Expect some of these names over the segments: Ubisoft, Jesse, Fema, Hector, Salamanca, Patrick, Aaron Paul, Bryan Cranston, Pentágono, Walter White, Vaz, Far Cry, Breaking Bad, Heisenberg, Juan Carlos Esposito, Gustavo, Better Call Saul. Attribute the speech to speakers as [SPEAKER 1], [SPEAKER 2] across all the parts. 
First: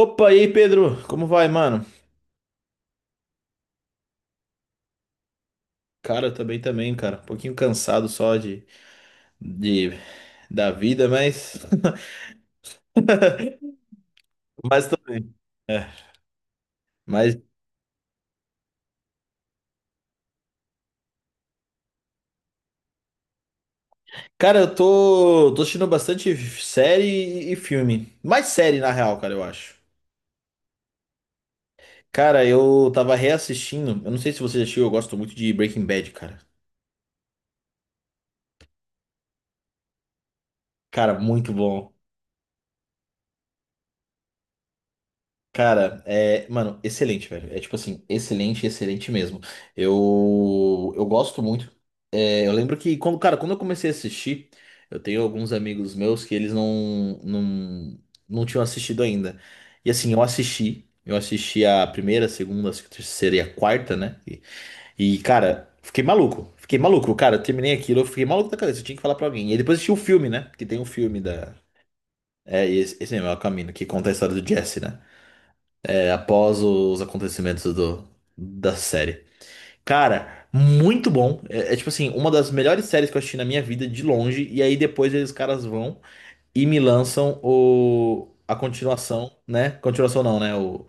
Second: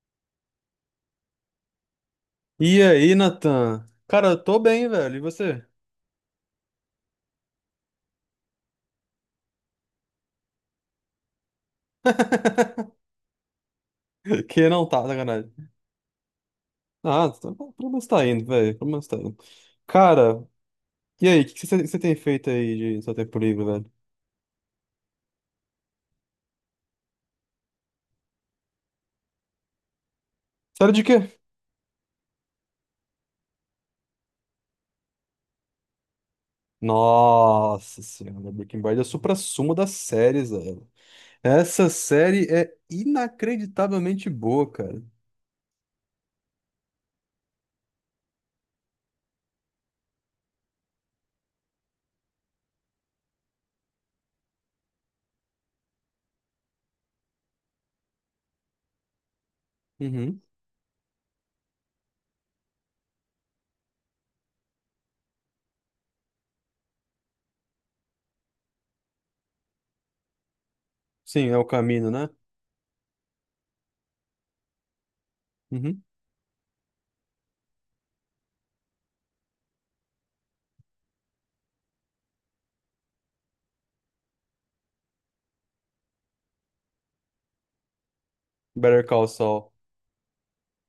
[SPEAKER 1] Opa, aí, Pedro? Como vai, mano?
[SPEAKER 2] E aí, Natan? Cara, eu tô bem, velho. E você?
[SPEAKER 1] Cara, eu também também, cara. Um pouquinho cansado só de da vida, mas
[SPEAKER 2] Que
[SPEAKER 1] mas
[SPEAKER 2] não tá,
[SPEAKER 1] também.
[SPEAKER 2] sacanagem.
[SPEAKER 1] É,
[SPEAKER 2] Ah,
[SPEAKER 1] mas
[SPEAKER 2] tá pelo menos tá indo, velho. Pelo menos tá indo. Cara, e aí? O que que você tem feito aí de seu tempo livre, velho?
[SPEAKER 1] cara, eu tô assistindo bastante série e filme. Mais série na real, cara, eu acho.
[SPEAKER 2] Série de quê?
[SPEAKER 1] Cara, eu tava reassistindo, eu não sei se você já assistiu, eu gosto muito de Breaking Bad, cara.
[SPEAKER 2] Nossa senhora, Breaking Bad é o suprassumo das séries, velho.
[SPEAKER 1] Cara, muito
[SPEAKER 2] Essa
[SPEAKER 1] bom.
[SPEAKER 2] série é inacreditavelmente boa, cara.
[SPEAKER 1] Cara, é, mano, excelente, velho. É tipo assim, excelente, excelente mesmo. Eu gosto muito. É, eu lembro que quando, cara, quando eu comecei a assistir, eu tenho alguns amigos meus que eles não tinham assistido ainda. E assim,
[SPEAKER 2] Uhum.
[SPEAKER 1] eu assisti a primeira, a segunda, a terceira e a quarta, né? E, cara, fiquei maluco, cara, eu terminei aquilo, eu fiquei maluco da cabeça, eu tinha que falar pra alguém. E depois assisti o filme, né? Porque tem um filme
[SPEAKER 2] Sim,
[SPEAKER 1] da.
[SPEAKER 2] é o caminho, né?
[SPEAKER 1] É, e esse mesmo, é o caminho, que conta a história do Jesse, né?
[SPEAKER 2] Uhum.
[SPEAKER 1] É, após os acontecimentos do, da série. Cara, muito bom. É, é, tipo assim, uma das melhores séries que eu assisti na minha vida, de longe. E aí depois eles caras vão e me lançam o, a
[SPEAKER 2] Better Call
[SPEAKER 1] continuação, né?
[SPEAKER 2] Saul.
[SPEAKER 1] Continuação não, né?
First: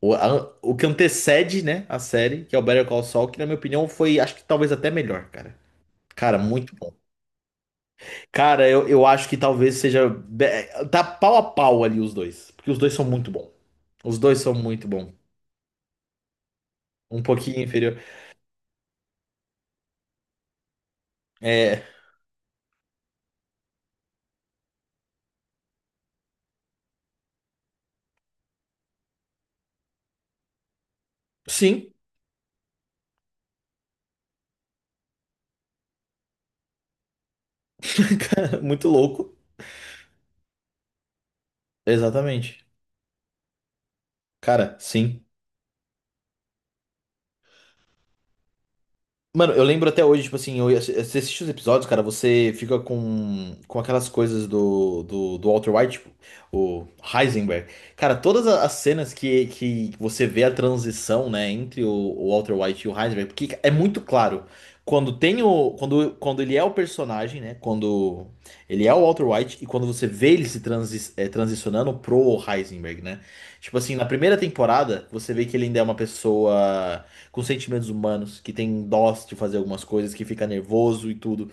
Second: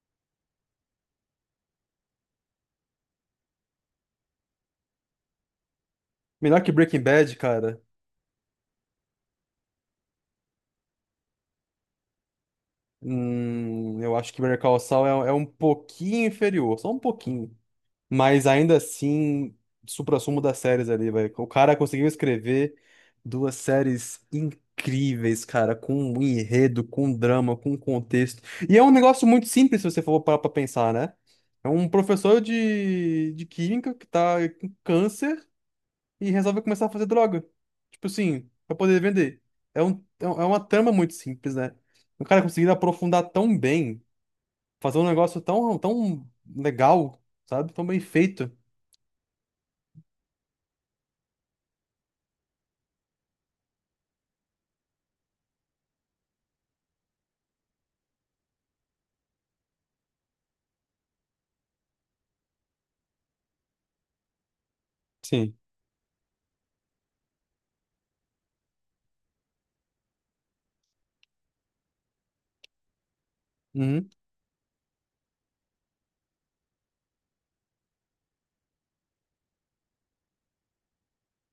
[SPEAKER 1] O, a- o que antecede, né? A série, que é o Better Call Saul, que na minha opinião foi, acho que talvez até melhor, cara. Cara,
[SPEAKER 2] Melhor que
[SPEAKER 1] muito bom.
[SPEAKER 2] Breaking Bad, cara.
[SPEAKER 1] Cara, eu acho que talvez seja. Be- tá pau a pau ali os dois. Porque os dois são muito bons.
[SPEAKER 2] Eu
[SPEAKER 1] Os
[SPEAKER 2] acho
[SPEAKER 1] dois
[SPEAKER 2] que
[SPEAKER 1] são
[SPEAKER 2] Better Call
[SPEAKER 1] muito
[SPEAKER 2] Saul
[SPEAKER 1] bons.
[SPEAKER 2] é um pouquinho inferior, só um
[SPEAKER 1] Um
[SPEAKER 2] pouquinho.
[SPEAKER 1] pouquinho inferior.
[SPEAKER 2] Mas ainda assim, suprassumo das séries ali, velho. O cara
[SPEAKER 1] É.
[SPEAKER 2] conseguiu escrever duas séries incríveis, cara, com um enredo, com um drama, com um contexto. E é um negócio muito simples, se você for parar pra pensar, né? É
[SPEAKER 1] Sim,
[SPEAKER 2] um professor de química que tá com câncer e resolve começar a fazer droga. Tipo assim,
[SPEAKER 1] cara,
[SPEAKER 2] pra
[SPEAKER 1] muito
[SPEAKER 2] poder
[SPEAKER 1] louco.
[SPEAKER 2] vender. É uma trama muito simples, né? O cara
[SPEAKER 1] Exatamente.
[SPEAKER 2] conseguir aprofundar tão bem,
[SPEAKER 1] Cara,
[SPEAKER 2] fazer um
[SPEAKER 1] sim.
[SPEAKER 2] negócio tão, tão legal, sabe? Tão bem feito.
[SPEAKER 1] Mano, eu lembro até hoje, tipo assim, eu, ia- você assiste os episódios, cara, você fica com aquelas coisas do, do, do Walter White, tipo, o Heisenberg. Cara, todas a- as cenas que você vê a transição, né, entre o Walter White e o Heisenberg, porque é muito claro. Quando tem
[SPEAKER 2] Sim.
[SPEAKER 1] o. Quando, quando ele é o personagem, né? Quando ele é o Walter White e quando você vê ele se transi transicionando pro Heisenberg, né? Tipo assim, na
[SPEAKER 2] Uhum.
[SPEAKER 1] primeira temporada, você vê que ele ainda é uma pessoa com sentimentos humanos, que tem dó de fazer algumas coisas, que fica nervoso e tudo.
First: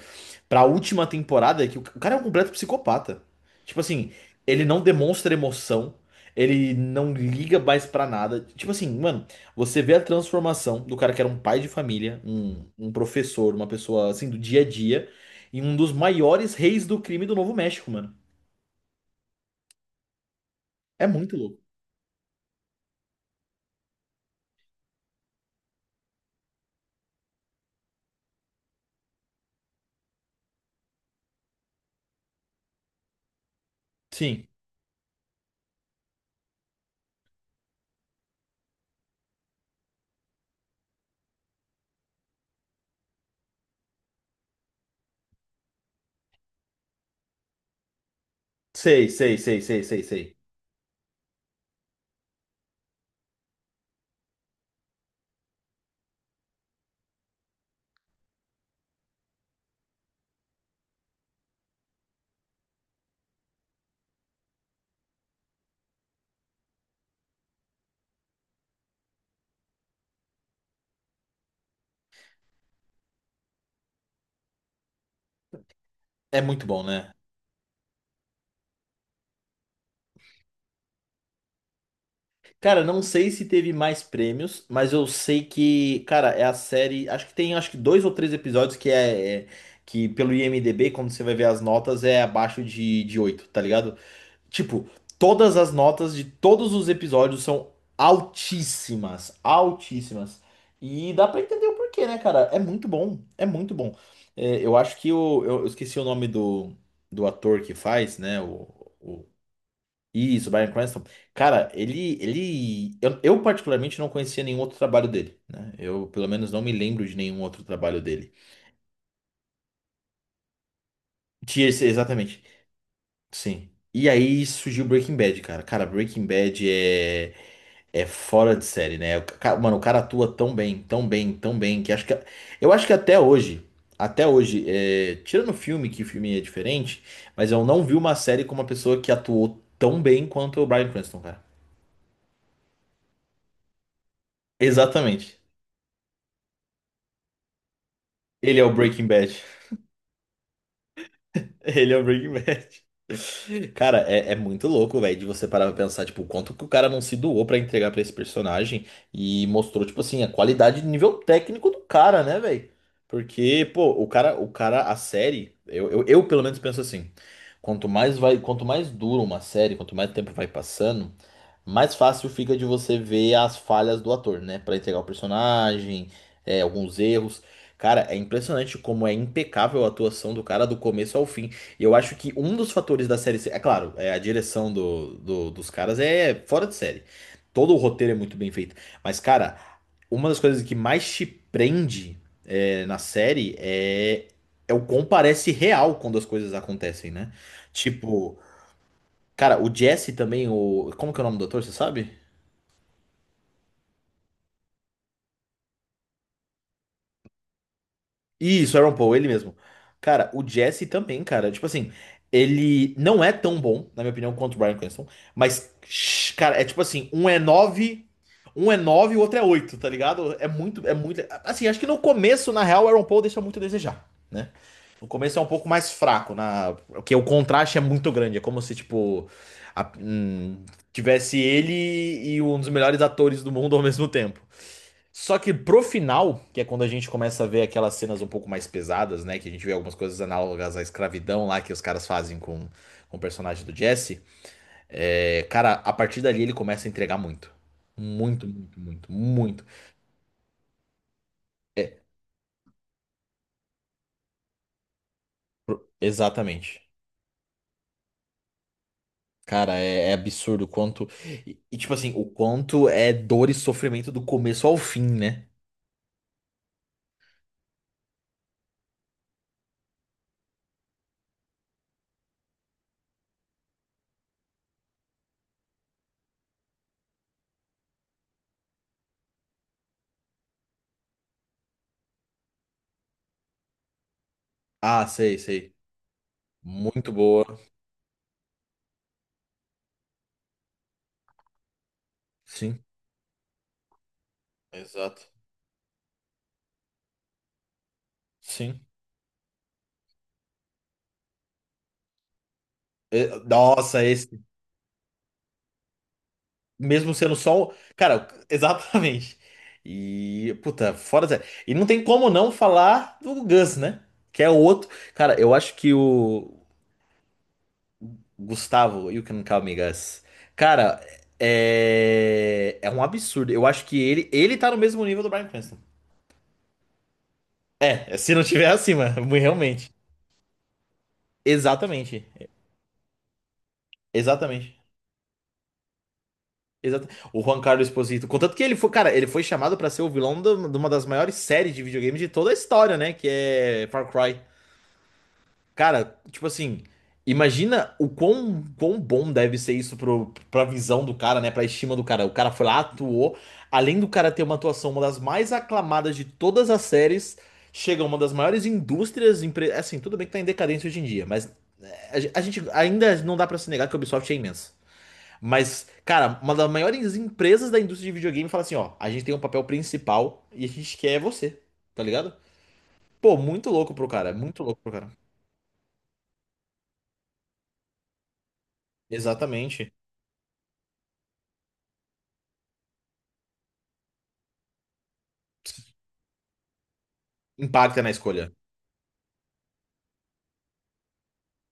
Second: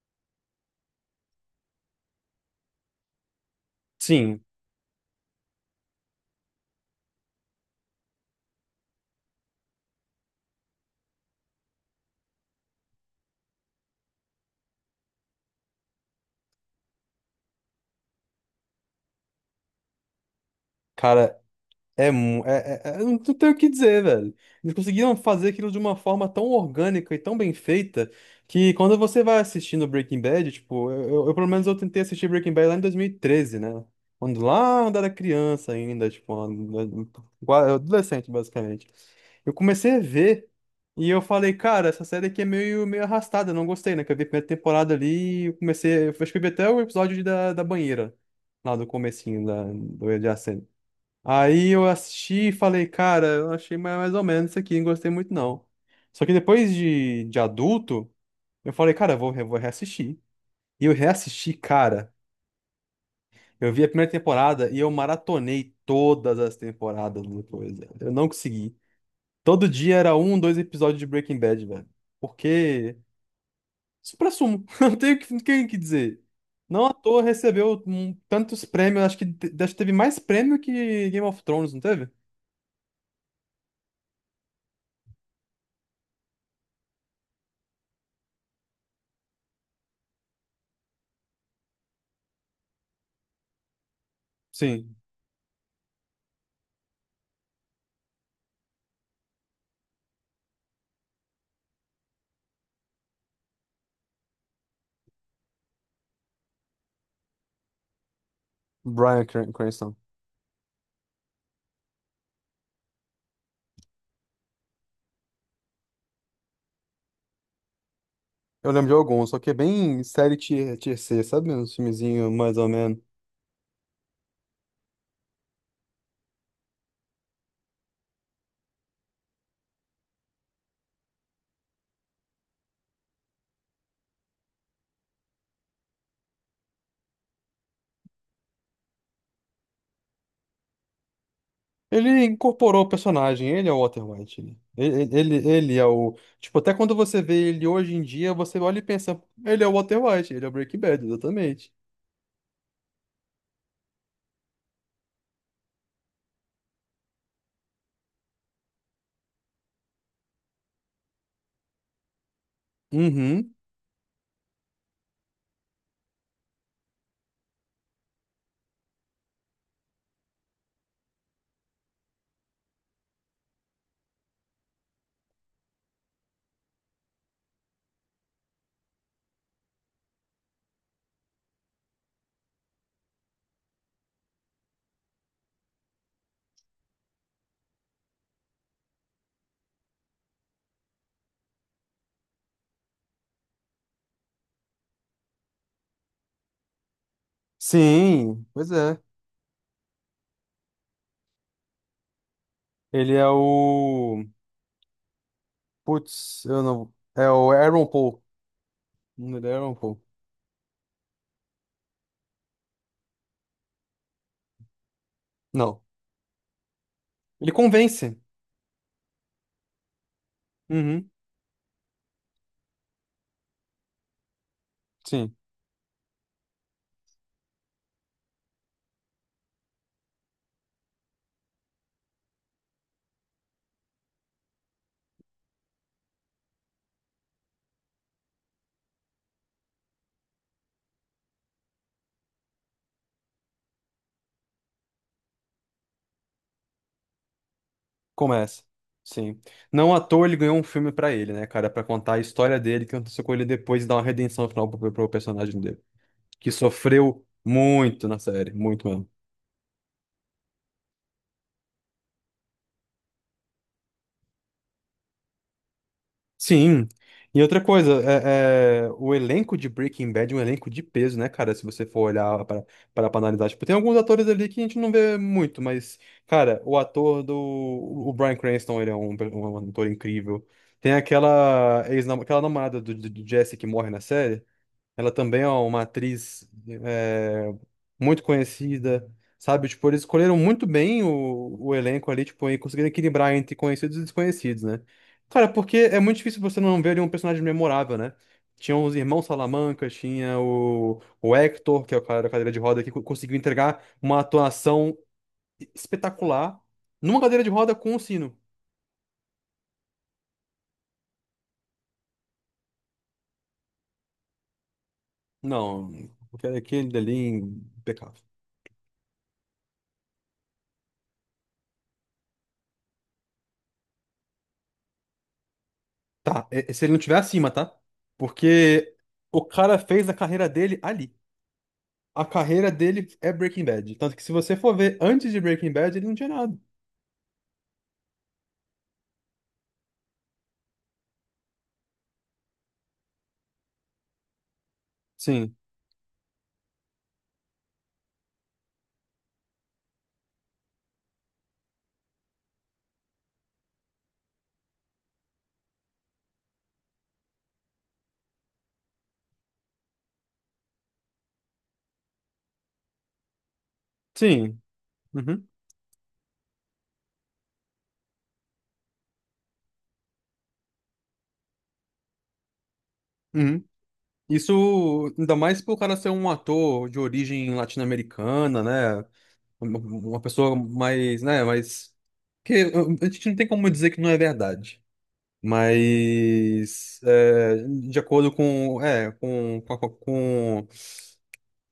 [SPEAKER 1] Pra última temporada, é que o cara é um completo psicopata. Tipo assim,
[SPEAKER 2] Sim,
[SPEAKER 1] ele não demonstra emoção, ele não liga mais pra nada. Tipo assim, mano, você vê a transformação do cara que era um pai de família, um professor, uma pessoa assim do dia a dia, em um dos maiores reis do crime do Novo México, mano. É muito
[SPEAKER 2] cara,
[SPEAKER 1] louco.
[SPEAKER 2] Eu não tenho o que dizer, velho. Eles conseguiram fazer aquilo de uma forma tão orgânica e tão bem feita que quando você vai assistindo Breaking Bad, tipo, pelo menos eu tentei assistir Breaking Bad lá em 2013, né? Quando
[SPEAKER 1] Sim.
[SPEAKER 2] lá eu era criança ainda, tipo, adolescente, basicamente. Eu comecei a ver e eu falei, cara, essa série aqui é meio, meio arrastada, eu não gostei, né? Que eu vi a primeira temporada ali e eu comecei, eu acho que eu vi até o episódio da banheira, lá do
[SPEAKER 1] Sei, sei,
[SPEAKER 2] comecinho
[SPEAKER 1] sei,
[SPEAKER 2] da,
[SPEAKER 1] sei, sei,
[SPEAKER 2] do
[SPEAKER 1] sei.
[SPEAKER 2] adjacente. Aí eu assisti e falei, cara, eu achei mais, mais ou menos isso aqui, não gostei muito não. Só que depois de adulto, eu falei, cara, eu vou reassistir. E eu reassisti, cara. Eu vi a primeira temporada e eu maratonei todas as temporadas depois, velho. Eu não consegui. Todo dia era um, dois episódios de Breaking Bad, velho. Porque, supra não tenho o que, não tenho o que dizer.
[SPEAKER 1] É muito bom,
[SPEAKER 2] Não à
[SPEAKER 1] né?
[SPEAKER 2] toa recebeu tantos prêmios, acho que, acho que teve mais prêmio que Game of Thrones, não teve?
[SPEAKER 1] Cara, não sei se teve mais prêmios, mas eu sei que, cara, é a série. Acho que tem acho que dois ou três episódios que é, é- que pelo IMDb, quando você vai ver as notas, é abaixo de 8 tá ligado? Tipo,
[SPEAKER 2] Sim.
[SPEAKER 1] todas as notas de todos os episódios são altíssimas, altíssimas. E dá pra entender o porquê, né, cara? É muito bom, é muito bom. É, eu acho que o, eu esqueci o nome do, do ator que faz, né? O,
[SPEAKER 2] Cranston.
[SPEAKER 1] isso, Bryan Cranston. Cara, ele, eu particularmente não conhecia nenhum outro trabalho dele, né? Eu, pelo menos, não me lembro de nenhum outro trabalho dele.
[SPEAKER 2] Eu lembro de alguns, só que é bem série tier, tier C, sabe? Um
[SPEAKER 1] Tinha esse-
[SPEAKER 2] filmezinho
[SPEAKER 1] exatamente.
[SPEAKER 2] mais ou menos.
[SPEAKER 1] Sim. E aí surgiu Breaking Bad, cara. Cara, Breaking Bad é é fora de série, né? O ca- mano, o cara atua tão bem, tão bem, tão bem que acho que eu acho que até hoje, é, tirando o filme, que o filme é diferente, mas eu não vi uma série com uma pessoa que atuou tão bem quanto o Bryan Cranston, cara.
[SPEAKER 2] Ele incorporou o personagem, ele é o Walter White, né? Ele, ele,
[SPEAKER 1] Exatamente.
[SPEAKER 2] ele é o. Tipo, até quando você vê ele hoje em dia, você
[SPEAKER 1] Ele é o
[SPEAKER 2] olha e
[SPEAKER 1] Breaking
[SPEAKER 2] pensa,
[SPEAKER 1] Bad.
[SPEAKER 2] ele é o Walter White, ele é o Breaking Bad, exatamente.
[SPEAKER 1] Ele é o Breaking Bad. Cara, é, é muito louco, velho, de você parar pra pensar, tipo, o quanto que o cara não se doou pra entregar pra esse personagem e mostrou, tipo assim, a qualidade de nível técnico do cara, né, velho?
[SPEAKER 2] Uhum.
[SPEAKER 1] Porque, pô, o cara, a série, eu pelo menos penso assim, quanto mais vai, quanto mais dura uma série, quanto mais tempo vai passando, mais fácil fica de você ver as falhas do ator, né? Pra entregar o personagem, é, alguns erros. Cara, é impressionante como é impecável a atuação do cara do começo ao fim. E eu acho que um dos fatores da série. É claro, é, a direção do, do- dos caras é fora de série. Todo o roteiro é muito bem feito. Mas, cara, uma das coisas que mais te prende é, na série é, é o quão parece real quando as coisas acontecem, né? Tipo,
[SPEAKER 2] Sim, pois é.
[SPEAKER 1] cara, o Jesse também, o. Como que é o nome do ator, você sabe?
[SPEAKER 2] Ele é o. Putz, eu não. É o Aaron Paul.
[SPEAKER 1] Isso, Aaron Paul, ele
[SPEAKER 2] Não, ele é
[SPEAKER 1] mesmo.
[SPEAKER 2] Aaron Paul.
[SPEAKER 1] Cara, o Jesse também, cara. Tipo assim, ele não é tão bom, na minha opinião, quanto o Bryan Cranston. Mas,
[SPEAKER 2] Não.
[SPEAKER 1] shh, cara, é tipo assim,
[SPEAKER 2] Ele convence.
[SPEAKER 1] um é nove e o outro é oito, tá ligado? É muito, é
[SPEAKER 2] Uhum.
[SPEAKER 1] muito. Assim, acho que no começo, na real, o Aaron Paul deixa muito a desejar, né? No
[SPEAKER 2] Sim.
[SPEAKER 1] começo é um pouco mais fraco, na, porque o contraste é muito grande. É como se, tipo, a- tivesse ele e um dos melhores atores do mundo ao mesmo tempo. Só que pro final, que é quando a gente começa a ver aquelas cenas um pouco mais pesadas, né? Que a gente vê algumas coisas análogas à escravidão lá que os caras fazem com o personagem do Jesse. É, cara, a partir dali ele começa a entregar muito. Muito,
[SPEAKER 2] Começa.
[SPEAKER 1] muito, muito,
[SPEAKER 2] Sim.
[SPEAKER 1] muito.
[SPEAKER 2] Não à toa ele ganhou um filme pra ele, né, cara? Pra
[SPEAKER 1] É,
[SPEAKER 2] contar a história dele, que aconteceu com ele depois e dar uma redenção no final pro, pro personagem dele. Que
[SPEAKER 1] exatamente.
[SPEAKER 2] sofreu muito na série, muito mesmo.
[SPEAKER 1] Cara, é, é absurdo o quanto. E, tipo assim, o quanto é dor e sofrimento do começo ao fim, né?
[SPEAKER 2] Sim. E outra coisa, o elenco de Breaking Bad é um elenco de peso, né, cara? Se você for olhar para analisar. Tipo, tem alguns atores ali que a gente não vê muito, mas, cara, o ator do. O Bryan Cranston, ele é um ator incrível. Tem aquela, ex aquela namorada do, do Jesse que morre na série.
[SPEAKER 1] Ah,
[SPEAKER 2] Ela
[SPEAKER 1] sei,
[SPEAKER 2] também é
[SPEAKER 1] sei.
[SPEAKER 2] uma atriz
[SPEAKER 1] Muito boa.
[SPEAKER 2] é, muito conhecida, sabe? Tipo, eles escolheram muito bem o elenco ali, tipo, e
[SPEAKER 1] Sim.
[SPEAKER 2] conseguiram equilibrar entre conhecidos e desconhecidos, né?
[SPEAKER 1] Exato.
[SPEAKER 2] Cara, porque é muito difícil você não ver ali um personagem memorável, né? Tinha
[SPEAKER 1] Sim.
[SPEAKER 2] os irmãos Salamanca, tinha o Hector, que é o cara da cadeira de roda, que
[SPEAKER 1] É,
[SPEAKER 2] conseguiu entregar
[SPEAKER 1] nossa,
[SPEAKER 2] uma
[SPEAKER 1] esse.
[SPEAKER 2] atuação espetacular
[SPEAKER 1] Mesmo
[SPEAKER 2] numa
[SPEAKER 1] sendo
[SPEAKER 2] cadeira de
[SPEAKER 1] só. Um-
[SPEAKER 2] roda com o
[SPEAKER 1] cara,
[SPEAKER 2] sino.
[SPEAKER 1] exatamente. E, puta, fora Zé. E não tem como não falar do Gus, né? Que é o outro. Cara, eu acho
[SPEAKER 2] Não,
[SPEAKER 1] que o
[SPEAKER 2] aquele dali, impecável.
[SPEAKER 1] Gustavo, You Can Call Me Gus. Cara, é. É um absurdo. Eu acho que ele tá no mesmo nível do Bryan Cranston.
[SPEAKER 2] Tá, é se ele não tiver acima, tá?
[SPEAKER 1] É, se não tiver
[SPEAKER 2] Porque
[SPEAKER 1] acima,
[SPEAKER 2] o cara
[SPEAKER 1] realmente.
[SPEAKER 2] fez a carreira dele ali.
[SPEAKER 1] Exatamente.
[SPEAKER 2] A carreira dele é Breaking Bad. Tanto que se você
[SPEAKER 1] Exatamente.
[SPEAKER 2] for ver antes de Breaking Bad, ele não tinha nada.
[SPEAKER 1] Exata- o Juan Carlos Esposito. Contanto que ele foi, cara, ele foi chamado pra ser o vilão do- de uma das maiores séries de videogame de toda a história, né? Que é Far Cry.
[SPEAKER 2] Sim,
[SPEAKER 1] Cara, tipo assim, imagina o quão, quão bom deve ser isso pro, pra visão do cara, né? Pra estima do cara. O cara foi lá, atuou. Além do cara ter uma atuação, uma das mais aclamadas de todas as séries, chega uma das maiores indústrias. Empre- assim, tudo bem que tá em decadência hoje em dia, mas a, ge- a gente ainda não dá pra se negar que a Ubisoft é
[SPEAKER 2] sim.
[SPEAKER 1] imensa.
[SPEAKER 2] Uhum.
[SPEAKER 1] Mas, cara, uma das maiores empresas da indústria de videogame fala assim: ó, a gente tem um papel principal e a gente quer você, tá ligado? Pô,
[SPEAKER 2] Uhum.
[SPEAKER 1] muito louco pro cara, muito louco pro cara.
[SPEAKER 2] Isso, ainda mais pro cara ser um ator de origem latino-americana, né? Uma
[SPEAKER 1] Exatamente.
[SPEAKER 2] uma pessoa mais, né, mais... Que a gente não tem como dizer que não é verdade. Mas, é, de
[SPEAKER 1] Impacta na
[SPEAKER 2] acordo
[SPEAKER 1] escolha.
[SPEAKER 2] com, é, com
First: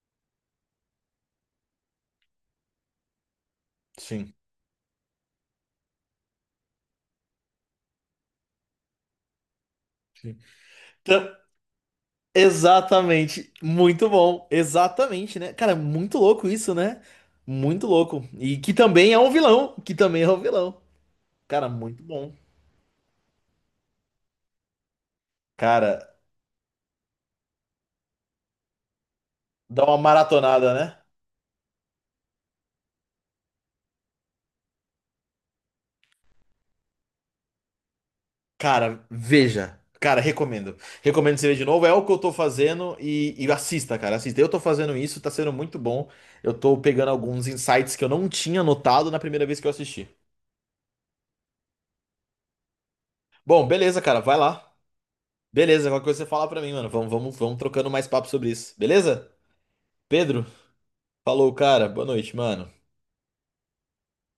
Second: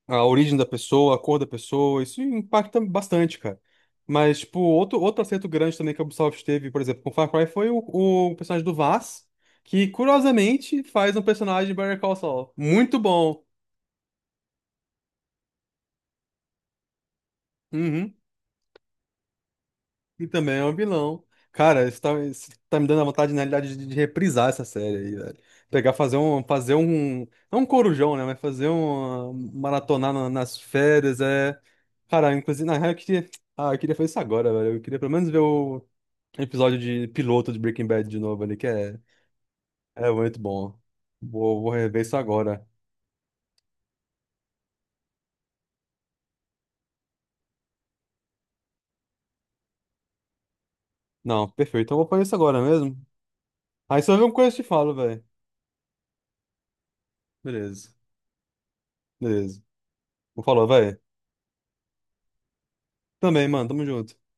[SPEAKER 2] a origem da pessoa, a cor da pessoa, isso impacta bastante, cara.
[SPEAKER 1] Sim,
[SPEAKER 2] Mas, tipo, outro acerto grande também que a Ubisoft teve, por exemplo, com Far Cry foi o personagem do Vaz, que
[SPEAKER 1] sim.
[SPEAKER 2] curiosamente faz um
[SPEAKER 1] Então,
[SPEAKER 2] personagem de Better Call Saul. Muito bom.
[SPEAKER 1] exatamente. Muito bom. Exatamente, né? Cara, muito louco isso, né? Muito
[SPEAKER 2] Uhum.
[SPEAKER 1] louco. E que também é um vilão. Que também
[SPEAKER 2] E
[SPEAKER 1] é um
[SPEAKER 2] também é um
[SPEAKER 1] vilão.
[SPEAKER 2] vilão.
[SPEAKER 1] Cara,
[SPEAKER 2] Cara,
[SPEAKER 1] muito bom.
[SPEAKER 2] isso tá me dando a vontade, na realidade, de reprisar essa série aí, velho. Pegar,
[SPEAKER 1] Cara,
[SPEAKER 2] fazer um, não um corujão, né, mas fazer um
[SPEAKER 1] dá uma
[SPEAKER 2] maratonar nas
[SPEAKER 1] maratonada, né?
[SPEAKER 2] férias, é... Cara, inclusive, na real, eu queria fazer isso agora, velho. Eu queria pelo menos ver o episódio de piloto de Breaking Bad de novo ali,
[SPEAKER 1] Cara, veja.
[SPEAKER 2] é
[SPEAKER 1] Cara,
[SPEAKER 2] muito bom.
[SPEAKER 1] recomendo. Recomendo você ver de
[SPEAKER 2] Vou
[SPEAKER 1] novo. É
[SPEAKER 2] rever
[SPEAKER 1] o que eu
[SPEAKER 2] isso
[SPEAKER 1] tô
[SPEAKER 2] agora.
[SPEAKER 1] fazendo e assista, cara. Assista. Eu tô fazendo isso, tá sendo muito bom. Eu tô pegando alguns insights que eu não tinha notado na primeira vez que eu assisti.
[SPEAKER 2] Não, perfeito. Então eu vou fazer isso agora mesmo.
[SPEAKER 1] Bom, beleza,
[SPEAKER 2] Aí se eu
[SPEAKER 1] cara.
[SPEAKER 2] ver uma
[SPEAKER 1] Vai
[SPEAKER 2] coisa eu
[SPEAKER 1] lá.
[SPEAKER 2] te falo, velho.
[SPEAKER 1] Beleza, qualquer coisa você fala pra mim, mano. Vamos, vamos, vamos
[SPEAKER 2] Beleza,
[SPEAKER 1] trocando mais papo sobre isso. Beleza?
[SPEAKER 2] beleza. Vou
[SPEAKER 1] Pedro,
[SPEAKER 2] falar, velho.
[SPEAKER 1] falou, cara. Boa noite, mano.
[SPEAKER 2] Também, mano. Tamo junto.